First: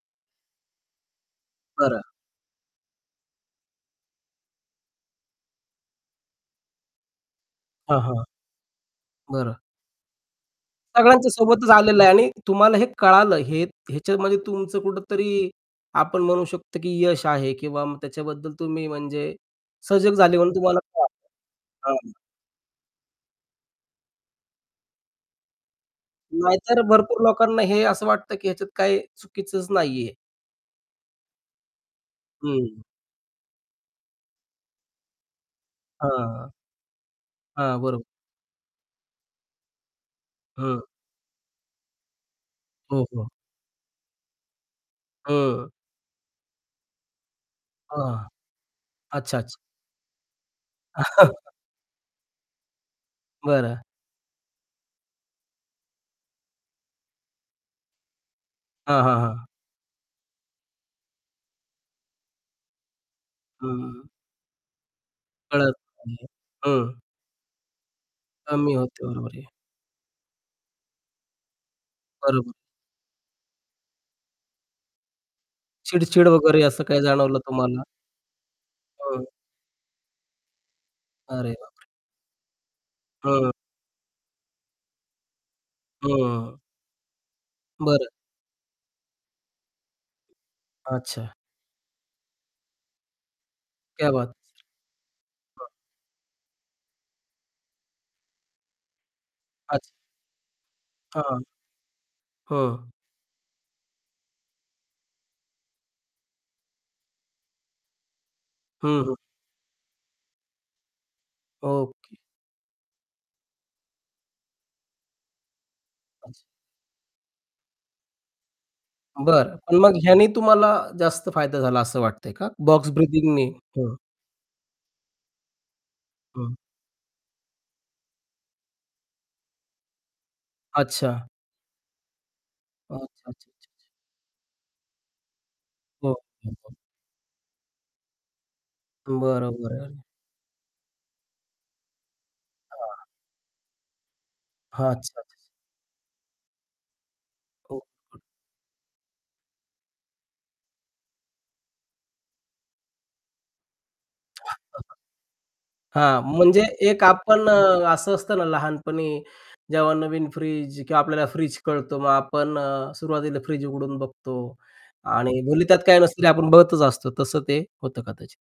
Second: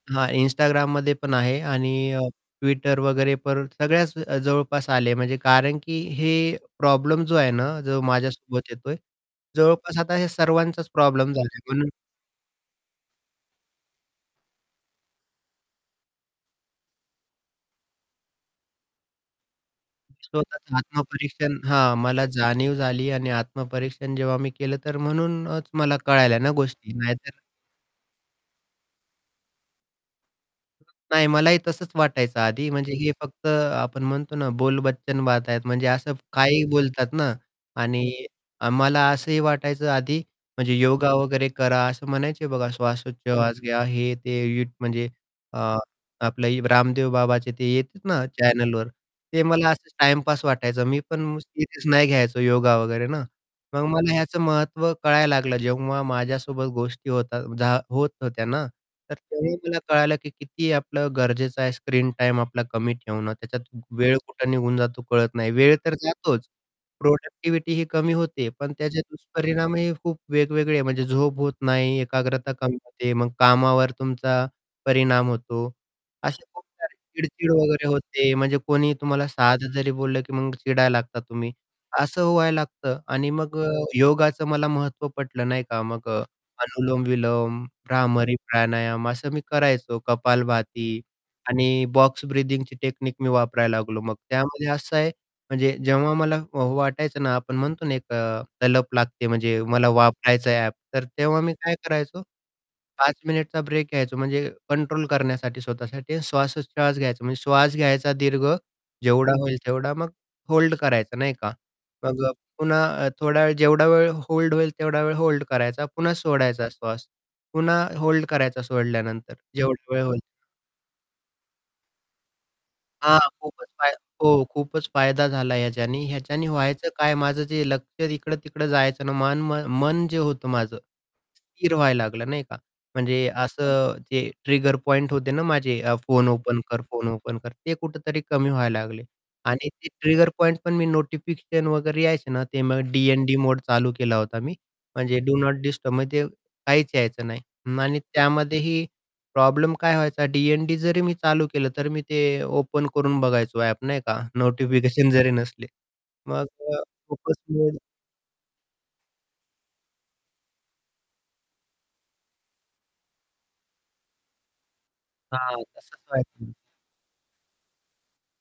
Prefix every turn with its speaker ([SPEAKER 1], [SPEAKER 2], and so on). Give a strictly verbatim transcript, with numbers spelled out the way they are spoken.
[SPEAKER 1] हां, Instagramमध्ये पण आहे
[SPEAKER 2] बरं.
[SPEAKER 1] आणि अ, Twitter वगैरे पण सगळ्याच जवळपास आले. म्हणजे कारण की हे प्रॉब्लेम जो आहे ना
[SPEAKER 2] हां,
[SPEAKER 1] जो
[SPEAKER 2] हां.
[SPEAKER 1] माझ्यासोबत येतोय.
[SPEAKER 2] बरं.
[SPEAKER 1] जवळपास आता हे सर्वांचाच
[SPEAKER 2] सगळ्यांच्या
[SPEAKER 1] प्रॉब्लेम झाला आहे
[SPEAKER 2] सोबतच
[SPEAKER 1] म्हणून.
[SPEAKER 2] आलेलं आहे आणि तुम्हाला हे कळालं. हे ह्याच्यामध्ये तुमचं कुठेतरी आपण म्हणू शकतो की यश आहे किंवा त्याच्याबद्दल तुम्ही म्हणजे सजग झाले म्हणून
[SPEAKER 1] स्वतःचं
[SPEAKER 2] तुम्हाला हां.
[SPEAKER 1] आत्मपरीक्षण हां,
[SPEAKER 2] [unintelligible]
[SPEAKER 1] मला जाणीव झाली आणि आत्मपरीक्षण जेव्हा मी केलं तर म्हणूनच मला कळायल्या ना
[SPEAKER 2] नाहीतर
[SPEAKER 1] गोष्टी नाही
[SPEAKER 2] भरपूर
[SPEAKER 1] तर
[SPEAKER 2] लोकांना हे असं वाटतं की ह्याच्यात काही चुकीचंच नाहीये.
[SPEAKER 1] नाही मलाही तसंच वाटायचं आधी,
[SPEAKER 2] हं.
[SPEAKER 1] म्हणजे हे फक्त आपण म्हणतो ना बोलबच्चन बाता आहेत म्हणजे असं
[SPEAKER 2] हां.
[SPEAKER 1] काहीही बोलतात ना
[SPEAKER 2] हां. बरोबर.
[SPEAKER 1] आणि मला असंही वाटायचं आधी म्हणजे
[SPEAKER 2] हं.
[SPEAKER 1] योगा वगैरे करा, असं म्हणायचे बघा
[SPEAKER 2] हो, हो.
[SPEAKER 1] श्वासोच्छवास घ्या हे ते युथ म्हणजे
[SPEAKER 2] हं.
[SPEAKER 1] अ, आपलं रामदेव बाबाचे ते येतात ना
[SPEAKER 2] हां.
[SPEAKER 1] चॅनलवर
[SPEAKER 2] अच्छा,
[SPEAKER 1] ते
[SPEAKER 2] अच्छा.
[SPEAKER 1] मला असंच टाईमपास वाटायचं. मी पण सिरियस नाही घ्यायचं योगा वगैरे ना,
[SPEAKER 2] बरं.
[SPEAKER 1] मग मला ह्याचं महत्त्व कळायला लागलं जेव्हा माझ्यासोबत गोष्टी होतात झा होत होत्या ना,
[SPEAKER 2] हां,
[SPEAKER 1] तर
[SPEAKER 2] हां, हां.
[SPEAKER 1] तेव्हा मला कळालं की किती आपलं गरजेचं आहे स्क्रीन टाईम आपला कमी ठेवणं, त्याच्यात
[SPEAKER 2] हं, हं, हं.
[SPEAKER 1] वेळ कुठं निघून जातो कळत नाही.
[SPEAKER 2] कळत
[SPEAKER 1] वेळ तर
[SPEAKER 2] नाही आहे.
[SPEAKER 1] जातोच
[SPEAKER 2] हं.
[SPEAKER 1] प्रोडक्टिव्हिटीही कमी होते.
[SPEAKER 2] कमी
[SPEAKER 1] पण त्याचे
[SPEAKER 2] होते. बरोबर आहे.
[SPEAKER 1] दुष्परिणामही खूप वेगवेगळे म्हणजे झोप होत नाही,
[SPEAKER 2] बरोबर.
[SPEAKER 1] एकाग्रता कमी होते, मग कामावर तुमचा परिणाम होतो,
[SPEAKER 2] चिडचिड
[SPEAKER 1] असे
[SPEAKER 2] वगैरे
[SPEAKER 1] खूप
[SPEAKER 2] असं
[SPEAKER 1] सारी
[SPEAKER 2] काही जाणवलं
[SPEAKER 1] चिडचिड
[SPEAKER 2] तुम्हाला?
[SPEAKER 1] वगैरे होते म्हणजे कोणी
[SPEAKER 2] हं.
[SPEAKER 1] तुम्हाला साधं जरी बोललं की मग चिडायला लागता
[SPEAKER 2] अरे
[SPEAKER 1] तुम्ही.
[SPEAKER 2] बापरे!
[SPEAKER 1] असं व्हायला लागतं आणि
[SPEAKER 2] हं.
[SPEAKER 1] मग अ, योगाचं मला महत्त्व पटलं नाही का? मग अ,
[SPEAKER 2] हं.
[SPEAKER 1] अनुलोम-विलोम,
[SPEAKER 2] बरं.
[SPEAKER 1] भ्रामरी प्राणायाम असं मी करायचो. कपालभाती
[SPEAKER 2] अच्छा.
[SPEAKER 1] आणि बॉक्स ब्रिदिंगची टेक्निक मी वापरायला लागलो
[SPEAKER 2] क्या
[SPEAKER 1] मग.
[SPEAKER 2] बात
[SPEAKER 1] त्यामध्ये असं आहे
[SPEAKER 2] [unintelligible]
[SPEAKER 1] म्हणजे जेव्हा मला वाटायचं ना, आपण म्हणतो ना एक तलप लागते, म्हणजे मला
[SPEAKER 2] अच्छा.
[SPEAKER 1] वापरायचं आहे ॲप, तर
[SPEAKER 2] हां.
[SPEAKER 1] तेव्हा मी काय करायचो
[SPEAKER 2] हं.
[SPEAKER 1] पाच मिनिटचा ब्रेक घ्यायचो म्हणजे कंट्रोल करण्यासाठी स्वतःसाठी आणि श्वासोच्छवास घ्यायचा, म्हणजे श्वास घ्यायचा दीर्घ,
[SPEAKER 2] हं, हं.
[SPEAKER 1] जेवढा होईल तेवढा मग होल्ड करायचा नाही का?
[SPEAKER 2] ओके.
[SPEAKER 1] मग अ, पुन्हा थोडा वेळ, जेवढा वेळ होल्ड होईल, तेवढा वेळ होल्ड करायचा. पुन्हा
[SPEAKER 2] अच्छा.
[SPEAKER 1] सोडायचा श्वास, पुन्हा होल्ड करायचा सोडल्यानंतर
[SPEAKER 2] बरं. पण मग
[SPEAKER 1] जेवढा वेळ होईल.
[SPEAKER 2] ह्याने तुम्हाला जास्त फायदा झाला असं वाटतंय का? बॉक्स
[SPEAKER 1] हां.
[SPEAKER 2] ब्रीथिंगनी?
[SPEAKER 1] खूपच फाय
[SPEAKER 2] हं.
[SPEAKER 1] हो खूपच फायदा झाला ह्याच्यानी. ह्याच्याने
[SPEAKER 2] हं.
[SPEAKER 1] व्हायचं काय माझं जे लक्ष इकडं-तिकडं जायचं ना, मन मन जे होतं माझं.
[SPEAKER 2] अच्छा.
[SPEAKER 1] स्थिर व्हायला लागलं नाही का?
[SPEAKER 2] अच्छा,
[SPEAKER 1] म्हणजे
[SPEAKER 2] अच्छा, अच्छा.
[SPEAKER 1] असं जे ट्रिगर पॉइंट होते ना माझे. अ,
[SPEAKER 2] हो.
[SPEAKER 1] फोन ओपन
[SPEAKER 2] [unintelligible]
[SPEAKER 1] कर, फोन ओपन कर. ते कुठेतरी कमी व्हायला लागले
[SPEAKER 2] बरं,
[SPEAKER 1] आणि ते
[SPEAKER 2] बरं.
[SPEAKER 1] ट्रिगर पॉइंट पण मी नोटिफिकेशन वगैरे यायचे ना, ते मग
[SPEAKER 2] हां.
[SPEAKER 1] डी-एन-डी मोड चालू केला होता मी,
[SPEAKER 2] हां.
[SPEAKER 1] म्हणजे
[SPEAKER 2] अच्छा, [unintelligible]
[SPEAKER 1] डू नॉट डिस्टर्ब म्हणजे ते काहीच यायचं नाही आणि
[SPEAKER 2] [unintelligible]
[SPEAKER 1] त्यामध्येही प्रॉब्लेम काय व्हायचा डी-एन-डी जरी मी चालू केलं, तर मी ते ओपन करून बघायचो ॲप नाही का? नोटिफिकेशन जरी नसले.
[SPEAKER 2] हां,
[SPEAKER 1] मग
[SPEAKER 2] म्हणजे
[SPEAKER 1] अ,
[SPEAKER 2] एक
[SPEAKER 1] खूपच
[SPEAKER 2] आपण
[SPEAKER 1] [unintelligible]
[SPEAKER 2] अ, असं असतं ना लहानपणी, जेव्हा नवीन फ्रिज किंवा आपल्याला फ्रिज कळतो, मग आपण अ, सुरुवातीला फ्रिज उघडून बघतो आणि
[SPEAKER 1] हां.
[SPEAKER 2] भले त्यात काय
[SPEAKER 1] तसंच
[SPEAKER 2] नसेल ते आपण
[SPEAKER 1] व्हायचं.
[SPEAKER 2] बघतच असतो तसं ते होतं कदाचित.